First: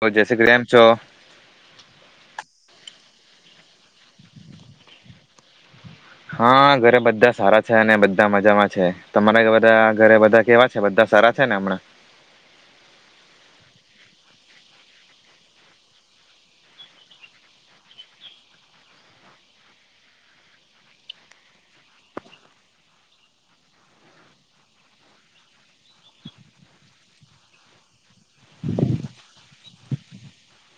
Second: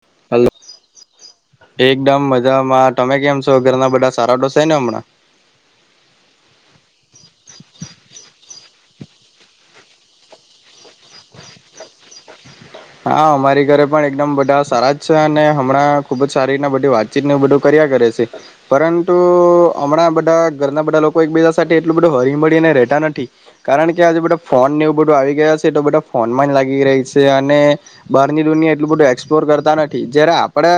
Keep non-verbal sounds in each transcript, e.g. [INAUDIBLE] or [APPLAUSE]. તો [UNINTELLIGIBLE] હલો કેેમ છો? [INAUDIBLE] તમે કેમ છો ઘરના બધા સારા તો શેને હમણાં? હા ઘરે બધા સારા છે, અને બધા મજામાં છે, તમારે બધા ઘરે બધા કેવા છે, બધા સારા છે, ને હમણાં? હા અમારી ઘરે પણ એકદમ બધા સારા જ છે અને હમણાં ખુબ જ સારી રીતના બધી વાતચીતવું બધું કર્યા કરે છે પરંતુ હમણાં બધા ઘરના બધા લોકો એક બીજા સાથે એટલું બધું હરી મળીને રહેતા નથી કારણ કે આજે બધા ફોન એવું બધું આવી ગયા છે એતો બધા ફોનમાં જ લાગી રહી છે. અને બહારની દુનિયા એટલું બધું એક્સપ્લોર કરતા નથી જયારે આપડા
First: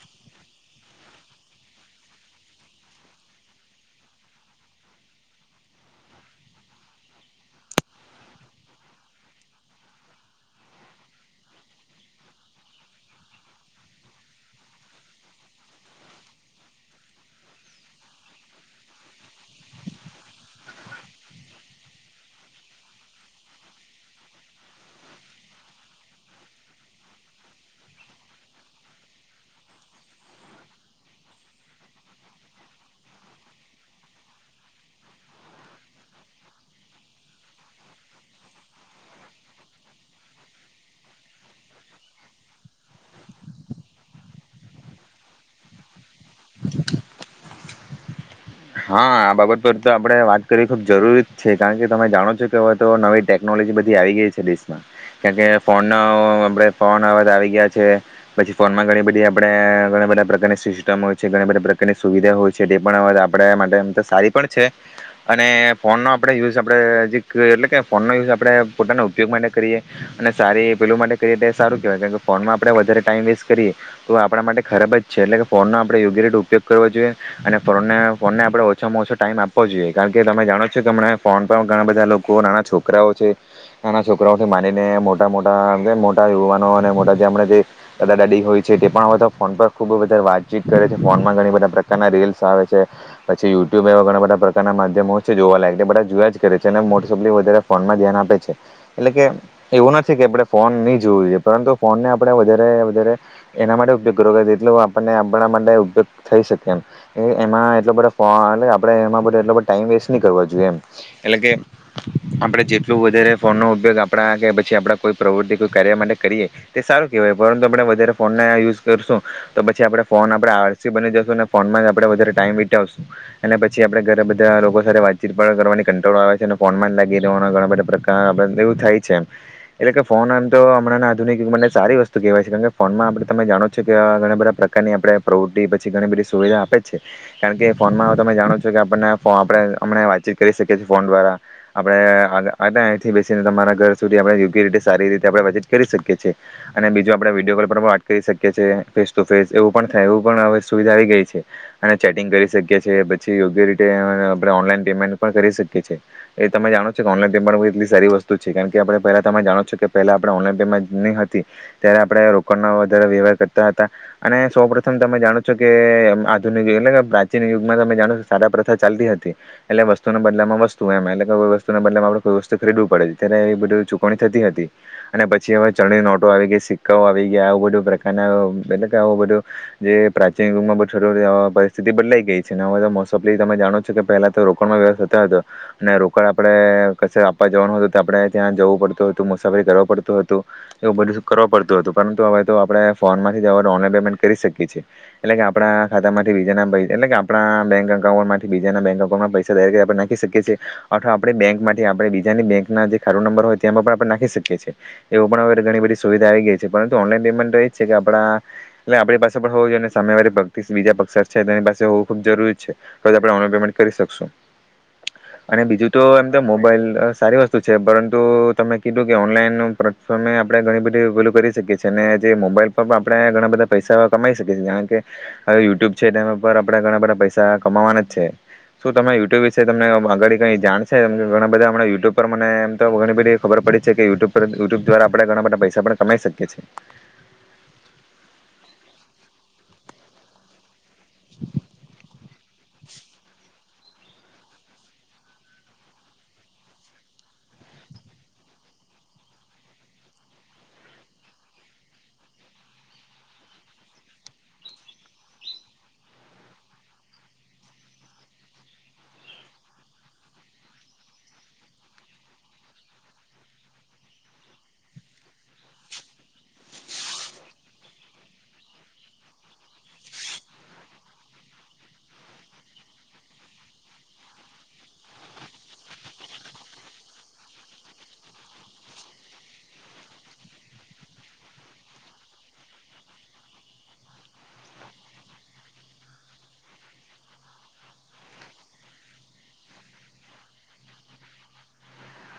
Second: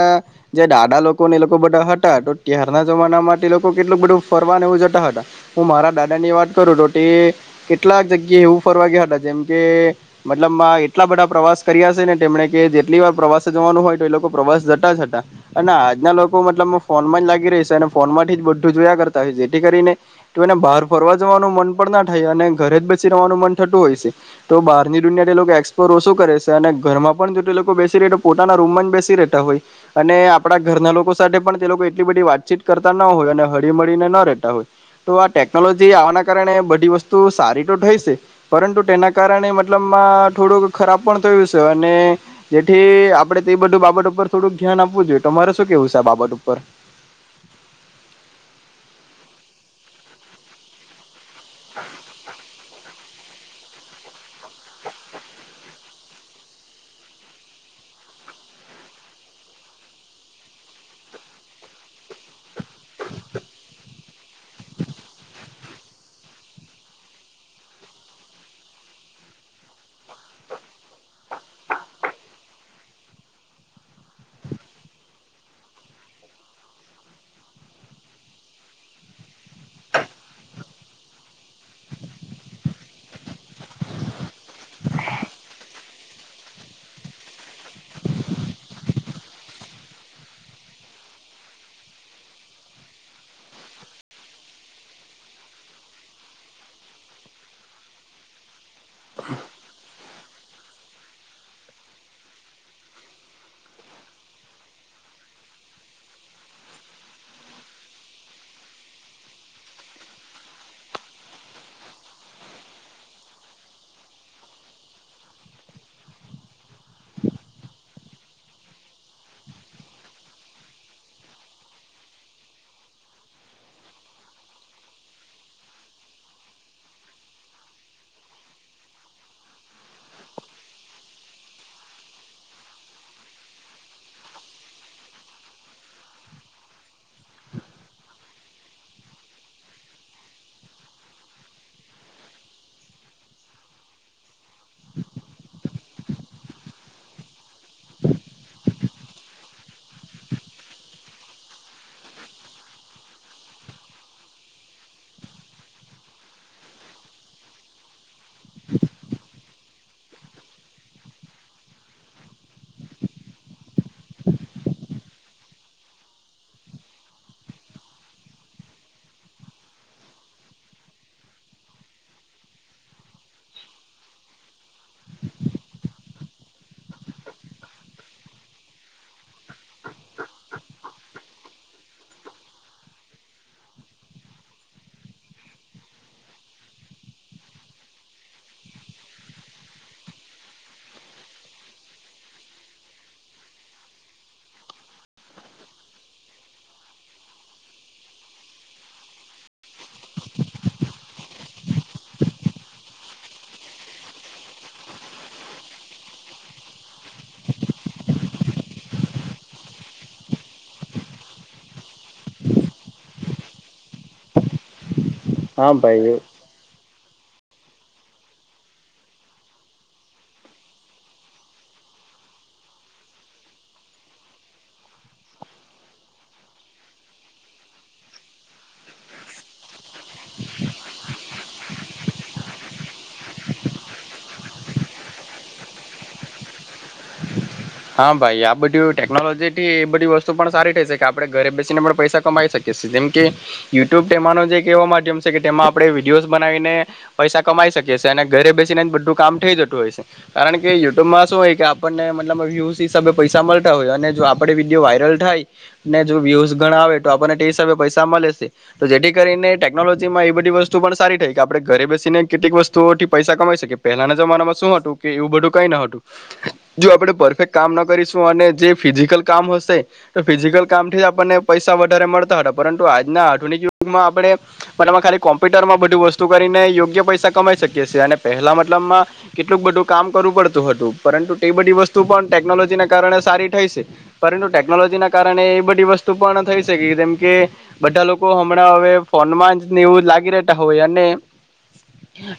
જે દાદા લોકોને એ લોકો બધા હતા તો ત્યારના જમાનામાં એ લોકો કેટલું બધું ફરવાનું એવું જતા હતા હું મારા દાદા ની વાત કરું તો તે કેટલાક જગ્યા એવું ફરવા ગયા હતા જેમ કે મતલબ એટલા બધા પ્રવાસ કર્યા ને તેમણે કે જેટલી વાર પ્રવાસે જવાનું હોય તો એ લોકો પ્રવાસ જતા જ હતા અને આજના લોકો મતલબમાં ફોનમાં જ લાગી રેય સે અને ફોનમાંથી જ બધું જોયા કરતા હોય છે જેથી કરીને તો એને બહાર ફરવા જવાનું મન પણ ના થાય અને ઘરે જ બસી રહેવાનું મન થતું હોય છે તો બહારની દુનિયા એ લોકો એક્સપ્લોર ઓસુ કરે સે. અને ઘરમાં પણ જો તે લોકો બેસી રહે પોતાના રૂમમાં જ બેસી રહેતા હોય અને આપણા ઘરના લોકો સાથે પણ તે લોકો એટલી બધી વાતચીત કરતા ન હોય અને હળી મળીને ન રહેતા હોય તો આ ટેકનોલોજી આવવાના કારણે બધી વસ્તુ સારી તો થઈ છે પરંતુ તેના કારણે મતલબમાં થોડુંક ખરાબ પણ થયું સે અને જેથી આપડે તે બધું બાબત ઉપર થોડુંક ધ્યાન આપવું જોઈએ, તમારે શું કેવું સે આ બાબત ઉપર? હા આ બાબત પર તો આપણેે વાત કરી ખુબ જરૂરી કારણ કે તમે જાણો છો કે હવે તો નવી ટેકનોલોજી બધી આવી ગઈ છે દેશમાં [UNINTELLIGIBLE] કે ફોન આપણે ફોન અવે તો આવી ગયા છે પછી ફોનમાં ઘણી બધી આપણેે ઘણા બધા પ્રકારની સિસ્ટમ હોય છે ઘણી બધા પ્રકારની સુવિધા હોય છે તે પણ અવા આપણે માટે તો સારી પણ છે અને ફોનનો આપણે યુઝ આપણે હજી એટલે કે ફોનનો યુઝ આપણે પોતાના ઉપયોગ માટે કરીએ અને સારી પેલું માટે કરીએ તો સારું કહેવાય કારણ કે ફોનમાં આપણે વધારે ટાઈમ વેસ્ટ કરીએ તો આપણા માટે ખરાબ જ છે એટલે કે ફોનનો આપણે યોગ્ય રીતે ઉપયોગ કરવો જોઈએ અને ફોનને ફોનને આપણે ઓછામાં ઓછો ટાઈમ આપવો જોઈએ કારણ કે તમે જાણો છો કે હમણા ફોન પર ઘણા બધા લોકો નાના છોકરાઓ છે નાના છોકરાઓથી માંડીને મોટા મોટામ કે મોટા યુવાનો અને મોટા જે હમણાં જે દાદા દાદી હોય છે તે પણ હવે તો ફોન પર ખૂબ બધારે વાતચીત કરે છે. ફોનમાં ઘણી બધા પ્રકારના રીલ્સ આવે છે. પછી યુટ્યુબ એવા ઘણા બધા પ્રકારના માધ્યમો છે જોવાલાયક એ બધા જોયા જ કરે છે અને મોસ્ટફલી વધારે ફોનમાં ધ્યાન આપે છે એટલે કે એવું નથી કે આપણે ફોન નહી જોવું જોઈએ પરંતુ ફોનને આપે વધારે વધારે એના માટે ઉપયોગ કરવો આપણને આપણા માટે ઉપયોગ થઈ શકે એમ એમાં બધા ફોન એટલે આપણે એમાં બધું એટલો બધો ટાઈમ વેસ્ટ નહી કરવો જોઈએ એમ એટલે કે આપણે જેટલું વધારે ફોનનો ઉપયોગ આપણા કે પછી આપણા કોઈ પ્રવૃત્તિ કોઈ કાર્ય માટે કરીએ તે સારું કહેવાય પરંતુ આપણે વધારે ફોનને યુઝ કરશું તો પછી આપણે ફોન આપણે આરસી બની જશું અને ફોનમાં જ આપણે વધારે ટાઈમ વી અને પછી આપણે ઘણા બધાં લોકો સાથે વાતચીત કરવાની કંટ્રોલ આવે છે અને ફોન લાગી રેવાનો ઘણા બધા પ્રકાર એવું થાય છે એમ એટલે કે ફોન એમ તો હમણાં આધુનિક [UNINTELLIGIBLE] ને સારી વસ્તુ કહેવાય છે કારણ કે ફોનમાં આપ તમે જાણો છો કે ઘણા બધા પ્રકારની આપડે પ્રવૃત્તિ પછી ઘણી બધી સુવિધા આપે જ છે. કારણ કે ફોનમાં તમે જાણો છો કે આપણને આપણે અ વાતચીત કરી શકીએ છીએ ફોન દ્વારા આપણે અહીંથી અને અને અહીંથી બેસીને તમારા ઘર સુધી આપણે યોગ્ય રીતે સારી રીતે આપણે વાતચીત કરી શકીએ છીએ અને બીજું આપણે વિડીયો કોલ પર પણ વાત કરી શકીએ છીએ ફેસ ટુ ફેસ એવું પણ થાય એવું પણ હવે સુવિધા આવી ગઈ છે. ચેટિંગ કરી શકીએ છીએ પછી યોગ્ય રીતે આપણે ઓનલાઈન પેમેન્ટ પણ કરી શકીએ છીએ એ તમે જાણો છો કે ઓનલાઈન પેમેન્ટ એટલી સારી વસ્તુ છે કારણ કે આપણે પહેલાં તમે જાણો છો કે પહેલાં આપણે ઓનલાઈન પેમેન્ટ નહીં હતી ત્યારે આપણે રોકડનો વધારે વ્યવહાર કરતા હતા અને સૌ પ્રથમ તમે જાણો છો કે આધુનિક એટલે કે પ્રાચીન યુગમાં તમે જાણો છો સાટા પ્રથા ચાલતી હતી એટલે વસ્તુના બદલામાં વસ્તુ એમ એટલે વસ્તુના બદલામાં આપડણે કોઈ વસ્તુ ખરીદવું પડે ત્યારે એ બધી ચુકવણી થતી હતી અને પછી હવે ચલણી નોટો આવી ગઈ સિક્કાઓ આવી ગયા આવું બધું પ્રકારના એટલે કે આ બધું જે પ્રાચીન યુગમાં બધું [UNINTELLIGIBLE] સ્થિતિ બદલાઈ ગઈ છે ને હવે તો મોસ્ટોફલી તમે જાણો છો કે પહેલા તો રોકડમાં વ્યવસ્થા હતો અને રોકડ આપણે ક્સે આપવા જવાનું હતું તો આપણે ત્યાં જવું પડતું હતું મુસાફરી કરવા પડતું હતું એવું બધું કરવા પડતું હતું પરંતુ હવે તો આપણે ફોન માંથી જવા ઓનલાઈન પેમેન્ટ કરી શકીએ છીએ એટલે કે આપણા ખાતામાંથી એટલે આપણા બેંક અકાઉન્ટમાંથી બીજાના બેંક અકાઉન્ટમાં પૈસા ડાયરેક જ આપણે નાખી શકીએ છીએ અથવા આપણી બેંકથી આપણે બીજાની બેંક ના જે ખાટું નંબર હોય તેમાં પણ આપણે નાખી શકીએ છીએ એવુ પણ ઘણી બધી સુવિધા આવી ગઈ છે પરંતુ ઓનલાઈન પેમેન્ટ તો એ જ છે કે આપણા એટલે આપણી પાસે પણ હોવ જોઈએ સામેવાલી [UNINTELLIGIBLE] બીજા પક્ષકાર છે તેની પાસે હોવું ખૂબ જરૂરી છે તો જ આપણે ઓનલાઈન પેમેન્ટ કરી શકશું. અને હા બીજું તો ભાઈ એમ તો મોબાઈલ અહ સારી વસ્તુ છે પરંતુ તમે કીધું કે ઓનલાઈનનું પ્રટફોર્મે આપણે ઘણી બધી [UNINTELLIGIBLE] કરી શકીએ છીએ અને જે મોબાઈલ પર પણ આપણે ઘણા બધા પૈસા કમાઈ શકીએ છીએ જાણે કે હવે યુટ્યુબ છે, ત્યાં ઉપર આપણે ઘણા બધા પૈસા કમાવાના જ છે, શું તમે યુટ્યુબ વિશે તમને અગળ કઈ જાણશે ઘણા બધા યુટ્યુબ પર મને એમ તો ઘણી બધી ખબર પડી છે, કે [UNINTELLIGIBLE] પર યુટ્યુબ દ્વારા આપણે ઘણા બધા પૈસા પણ કમાઈ શકીએ છીએ. હા ભાઈ આ [UNINTELLIGIBLE] ટેકનોલોજી થી એ બધી વસ્તુ પણ સારી થઈ શકે. કે આપણે ઘરે બેસીને પણ પૈસા કમાઈ શકીએ. જેમ કે યુટ્યુબ તે માનવ છે કે એવો માધ્યમ છે કે તેમાં આપણે વિડીયોસ બનાવીને પૈસા કમાઈ શકીએ અને ઘરે બેસીને જ બધું કામ થઈ જતું હોય છે કારણ કે યુટ્યુબમાં શું હોય કે આપણનેમને એનામાં વ્યુઝ હિસાબે પૈસા મળતા હોય અને જો આપડ વિડીયો વાયરલ થાયને જો વ્યુઝ ગણા આવે તો આપણને તે હિસાબે પૈસા મળે છે તો જેથી કરીને ટેકનોલોજીમાં એ બધી વસ્તુ પણ સારી થાય કે આપ ઘરે બેસીને કેટલીક વસ્તુ ઓથી પૈસા કમાઈ શકી પેલાના જમાનામાં શું હતું કે એવું બધું કઈ ન હતું જો આપડે પરફેક્ટ કામ ન કરીશું અને જે ફિઝિકલ કામ હશે તો ફિઝિકલ કામથી જ આપણને પૈસા વધારે મળતા હતા પરંતુ આજના આધુનિક યુગમાં આપણે મતલબમાં ખાલી કોમ્પ્યુટરમાં બધું વસ્તુ કરીને યોગ્ય પૈસા કમાઈ શકીએ છેએ અને પહેલા મતલબમાં કેટલુંક બધું કામ કરવું પડતું હતું પરંતુ તે બધી વસ [UNINTELLIGIBLE] ટેકનોલોજી ના કારણે સારી થઈ છે પરંતુ ટેકનોલોજી ના કારણે એ બધી વસ્તુ પણ થઈ શકે જેમ કે બધા લોકો હમણાં હવે ફોનમાં જ [UNINTELLIGIBLE] લાગી રહેતા હોય અને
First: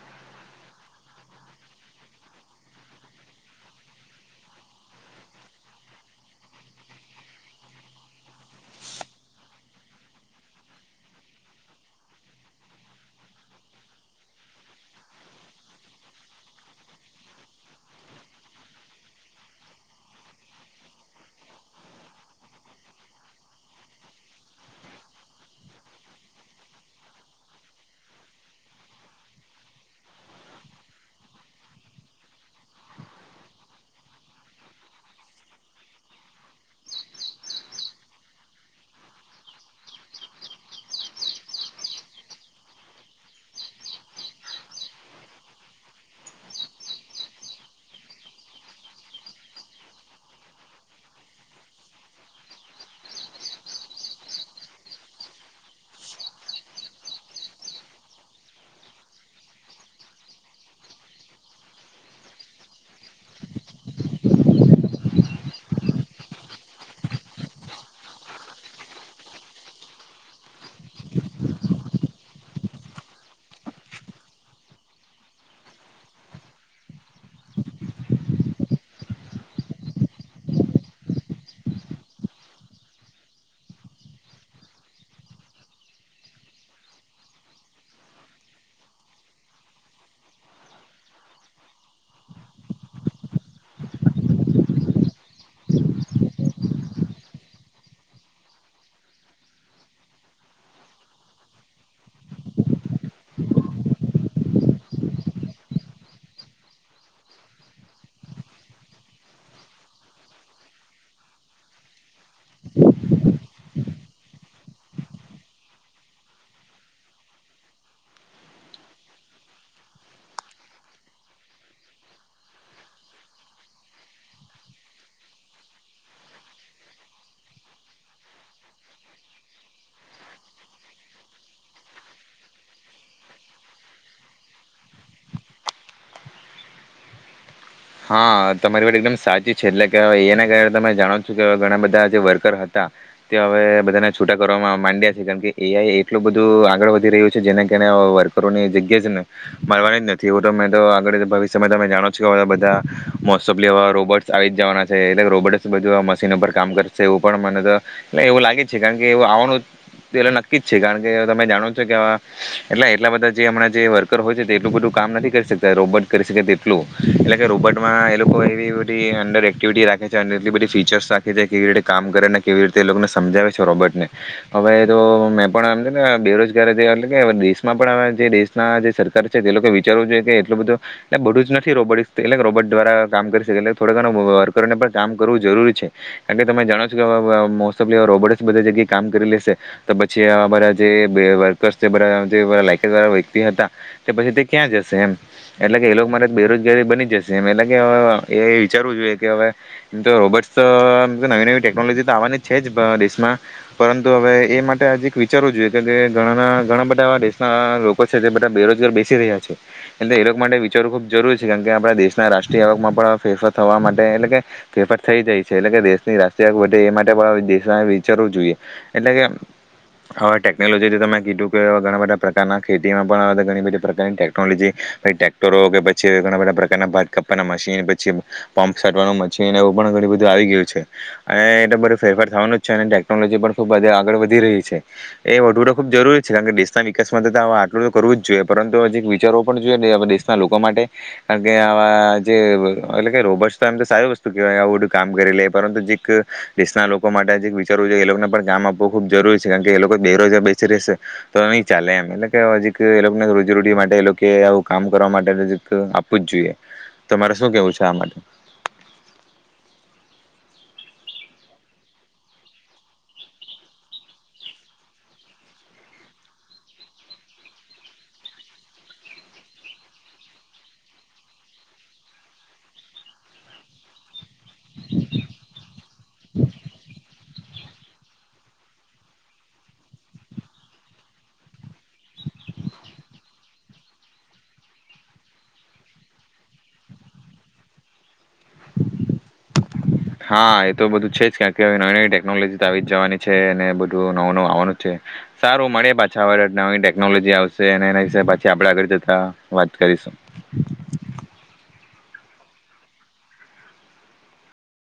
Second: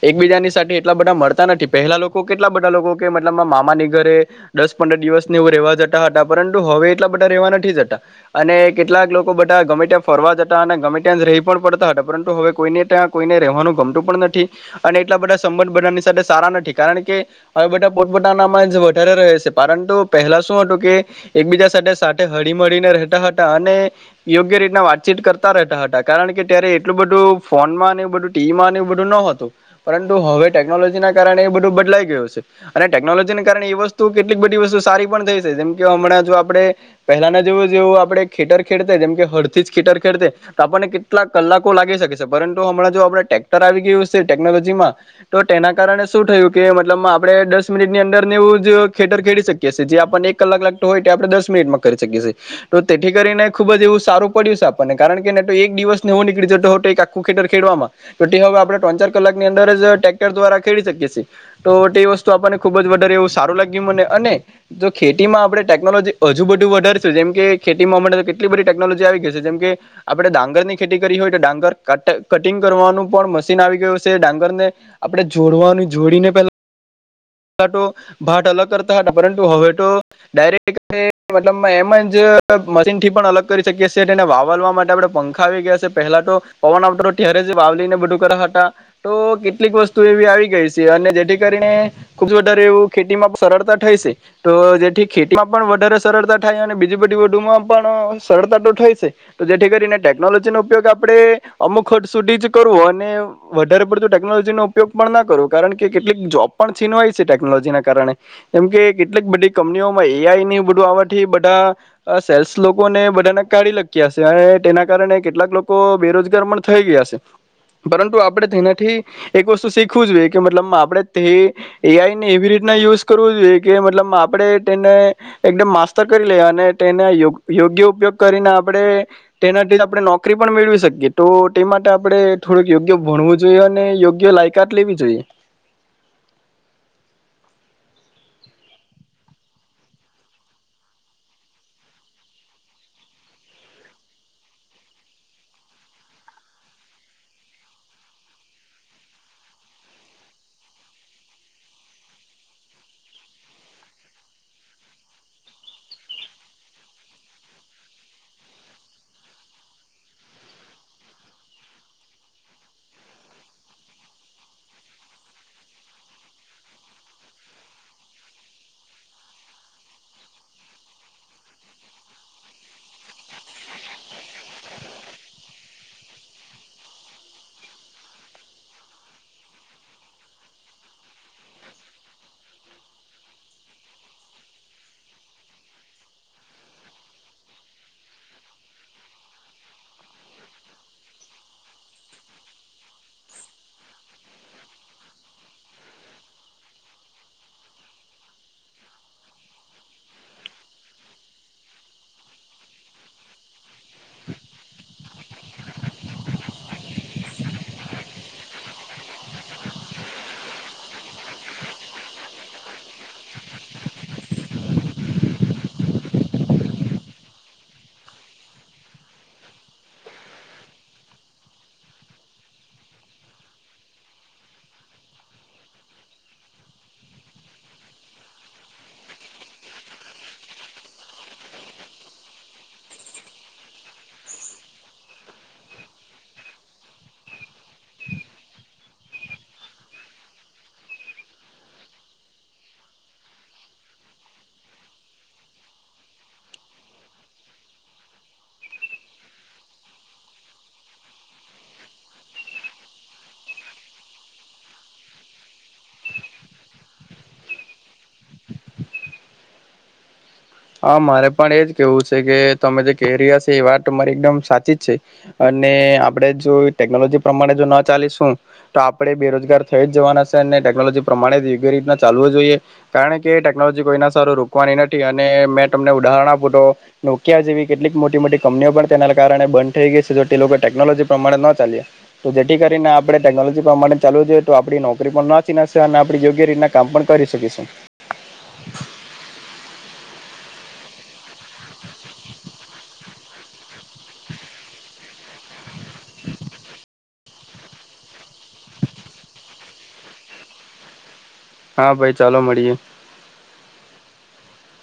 એકબીજાની સાથે એટલા બધા મળતા નથી પહેલા લોકો કેટલા બધા લોકો કે મતલબ મામાની ઘરે દસ પંદર દિવસને એઉ રેવા જતા હતા પરંતુ હવે એટલા બધા રહેવા નથી જતા અને કેટલાક લોકો બધા ગમે ત્યાં ફરવા જતા અને ગમે ત્યાં રહી પણ પડતા હતા પરંતુ હવે કોઈને ત્યાં કોઈને રહેવાનું ગમતું પણ નથી અને એટલા બધા સંબંધ બધાની સાથે સારા નથી કારણ કે હવે બધા પોતપતાાનામાં જ વધારે રહે છે. પરંતુ પહેલા શું હતું કે એકબીજા સાથે સાથે હળી મળળીને રહેતા હતા અને યોગ્ય રીતના વાતચીત કરતા રહેતા હતા કારણ કે ત્યારે એટલું બધું ફોનમાંને એ બધું ટીવીમાંને એવું બધું ન હતું પરંતુ હવે ટેકનોલોજી ના કારણે એ બધું બદલાઈ ગયું છે, અને ટેકનોલોજીને કારણે એ વસ્તુ કેટલીક બધી વસ્તુ સારી પણ થઈ છે, જેમ કે હમણાં જો આપણે પહેલાના જે જેવું આપણે ખેતર ખેડતા જેમ કે હળથી જ ખેતર ખેડતે તો આપણને કેટલાક કલાકો લાગી શકે છે, પરંતુ હમણાં જો આપણે ટેક્ટર આવી ગયું છે, ટેકનોલોજીમાં તો તેના કારણે શું થયું કે મતલબમાં આપણે દસ મિનિટ ની અંદર ને એવુંજ ખેતર ખેડી શકીએ છીએ જે આપને એક કલાક લાગતો હોય તે આપણે દસ મિનિટમાં કરી શકીયે છે તો તેથી કરીને ખુબ જ એવું સારું પડ્યું છે આપણને કારણ કે એને એક દિવસ ને એવું નીકળી જ તો આખું ખેટર ખેડવામાં તો તે હવે આપણે ત્રણ ચાર કલાકની અંદર જ ટેક્ટર દ્વારા ખેડી શકીએ તો તે વસ્તુ આપણને ખુબ જ વધારે એવું સારું લાગે [UNINTELLIGIBLE] અને જો ખેતીમાં આપણે ટેકનોલોજી હજુ બધું વધારશું જેમ કે ખેતીમાં કેટલી બધી ટેકનોલોજી આવી ગઈ છે જેમકે આપણે ડાંગર ની ખેતી કરી હોય તો ડાંગર કટ કટિંગ કરવાનું પણ મશીન આવી ગયું છે ડાંગરને આપણે જોડવાનું જોડીને પેલા તો ભાત અલગ કરતા હતા પરંતુ હવે તો ડાયરેક્ટ મતલબમાં એમ જ મશીન થી પણ અલગ કરી શકીએ છે તેને વાવલવા માટે આપણે પંખા આવી ગયા છેપહેલા તો પવન આવતો ત્યારે જ વાવલીને બધું કર્યા હતા તો કેટલીક વસ્તુ એવી આવી ગઈ છે, અને જેથી કરીને ખુબ વધારે એવું ખેતીમાં પણ સરળતા થાય છે. તો જેથી ખેતીમાં પણ વધારે સરળતા થાય અને બીજી બધી વુમાં પણ સરળતા તો થાય છે તો જેથી કરીને ટેકનોલોજીનો ઉપયોગ આપણે અમુક હદ સુધી જ કરવો અને વધારે પડતું ટેકનોલોજીનો ઉપયોગ પણ ના કરવો કારણ કે કેટલીક જોબ પણ છીનવાય છે ટેકનોલોજીના કારણે. કેમ કે કેટલીક બધી કંપનીઓમાં એઆઈ ની બધું આવા થી બધા સેલ્સ લોકોને બધાને કાઢી લખ્યા છે, અને તેના કારણે કેટલાક લોકો બેરોજગાર પણ થઈ ગયા છે, પરંતુ આપણે તેનાથી એક વસ્તુ શીખવું જોઈએ કે મતલબમાં આપડે તે એઆઈ ને એવી રીતના યુઝ કરવું જોઈએ કે મતલબ આપણે તેને એકદમ માસ્ટતર કરી લઈએ અને તેના [UNINTELLIGIBLE] યોગ્ય ઉપયોગ કરીને આપણે તેનાથી આપણે નોકરી પણ મેળવી શકીએ તો તે માટે આપણે થોડક યોગ્ય ભણવું જોઈએ અને યોગ્ય લાયકાત લેવી જોઈએ. હા તમારી વાત એકદમ સાચી છે એટલે કે એઆઈ ના કારણે તમે જાણો છો કે ઘણા બધા જે વર્કર હતા તે હવે બધાને છૂટા કરવાવામાં માંડ્યા છે કેમ કે એઆઈ એટલું બધું આગળ વધી રહ્યું છે જેના કારણે વર્કરોની જગ્યા જ ન મળવાની જ નથી હું તો મે તો આગડ ભવિષ્યમાં તમે જાણો છો [UNINTELLIGIBLE] લેવા રોબોટ આવી જ જવાના છે એટલે કે રોબોટજ બધું આમશીનો પર કામ કરશે એવું પણ મને તો એવું લાગે જ છે કારણ કે એવું આવવાનું નક્કી જ છે કારણ કે તમે જાણો છો કે એટલે એટલા બધા જે હમણાં જે વર્કર હોય છે એટલું બધું કામ નથી કરી શકતા રોબોટ કરી શકે તેટલું એટલે રોબોટમાં એ લોકો એવી બધી અંડર એક્ટિવિટી રાખે છે, અને એટલી બધી ફીચર્સ રાખે છે, કેવી રીતે કામ કરે ને કેવી રીતે એ લોકોને સમજાવે છે, રોબોટને હવે તો મેં પણ આમ છે, ને બેરોજગાર જે એટલે કે દેશમાં પણ આવા જે દેશના જે સરકાર છે તે લોકો વિચારવું જોઈએ કે એટલું બધું એટલે બધું જ નથી રોબોટ [UNINTELLIGIBLE] રોબોટ દ્વારા કામ કરી શકે થોડા ઘણ વર્કરને પણ કામ કરવું જરૂરી છે, કારણ કે તમે જાણો છો કે મોસ્ટ ઓફ રોબોટ બધી જગ્યાએ કામ કરી લેશે તો પછી અમારા જે જે વર્કર્સ છે, બધા જે લાયકાતળ વ્યક્તિ હતા તે પછી તે ક્યાં જશે એમ એટલે કે એ લોકો મારે બેરોજગારી બની જ એમ એટલે કે એ વિચારવું જોઈએ કે હવે એમ તો રોબોટ્સ નવી નવી ટેકનોલોજી તો આવવાની છે જ અપણા દેશમાં પરંતુ હવે એ માટે આજે એક વિચારવું જોઈએ કે ઘણા ઘણા બધા આવા દેશના લોકો છે જે બધા બેરોજગાર બેસી રહ્યા છે એટલે એ લોકો માટે વિચારવું ખૂબ જરૂરી છે કારણ કે આ આપડા દેશના રાષ્ટ્રીય આવકમાં પણ ફેરફાર થવા માટે એટલે કે ફેરફાર થઈ જાય છે એટલે કે દેશની રાષ્ટ્રીય આવક વધે એ માટે પણ દેશ વિચારવું જોઈએ એટલે કે હવે ટેકનોલોજી જે તમે કીધું કે ઘણા બધા પ્રકારના ખેતીમાં પણ ઘણી બધી પ્રકારની ટેકનોલોજી કઈ ટ્રેક્ટરો કે પછી ઘણા બધા પ્ર [UNINTELLIGIBLE] મશીન પછી પંપ છાંટવાનું મશીન એવું પણ ઘણું બધું આવી ગયું છે, અને એટલે બધું ફેરફાર થવાનું જ છે, અને ટેકનોલોજી પણ ખુબ બધી આગળ વધી રહી છે એ વધવું તો ખુબ જરૂરી છે કારણ કે દેશના વિકાસ માટે આટલું તો કરવું જ જોઈએ પરંતુ હજી વિચારવો પણ જોઈએ દે હવે દેશના લોકો માટે. કારણ કે આમાં જે એટલે કે રોબર્ટ તો એમ તો સારી વસ્તુ કેવાય આવું બધું કામ કરી લે પરંતુ જીક દેશના લોકો માટે જે વિચારવું જોઈએ એ લોકોને પણ કામ આપવું ખુબ જરૂરી છે કારણ કે એ લોકો બેરોજગાર બેસી રહેશે તો નહી ચાલે એમ એટલે કે હજીક એ લોકોને રોજીરોટી માટે એ લોકો આવું કામ કરવા માટે જરીક પૂછ જોઈએ. તમારે શું કેવું છે આ માટે? હા મારે પણ એજ કેવું છે, કે તમે જે કહે રહ્યા હશે એ વાત મારી એકદમ સાચી જ છે, અને આપણેે જો ટેકનોલોજી પ્રમાણે જો ના ચાલીશું તો આપડે બેરોજગાર થઈ જ જવાના છે, અને ટેકનોલોજી પ્રમાણે જ યોગ્ય રીતના ચાલવું જ જોઈએ કારણ કે ટેકનોલોજી કોઈના સારો રૂપ કોણ એનાથી [UNINTELLIGIBLE] મેં તમને ઉદાહરણ આપુ તો નોકિયા જેવી કેટલીક મોટી મોટી કંપનીઓ પણ તેના કારણે બંધ થઈ ગઈ છે, તો તે લોકો ટેકનોલોજી પ્રમાણે ન ચાલ્યા. તો જેથી કરીને આપણે ટેકનોલોજી મને ચાલુ જોઈએ તો આપણી નોકરી પણ ના ચી ના સા ના આપણી યોગ્ય રીતના કામ પણ કરી શકીશું હા એ તો બધું છે, જ [UNINTELLIGIBLE] નવી નવી ટેકનોલોજી આવી જ જવાની છે, અનેને બધું નવું નવું આવવાનું છે, સારું મળે પાછા વરત નવીન ટેક ગમે તે આવશે અને એના વિશે પાછી આપણે આગળ જતા વાત કરીશું. હા ભાઈ ચાલો મળીએ.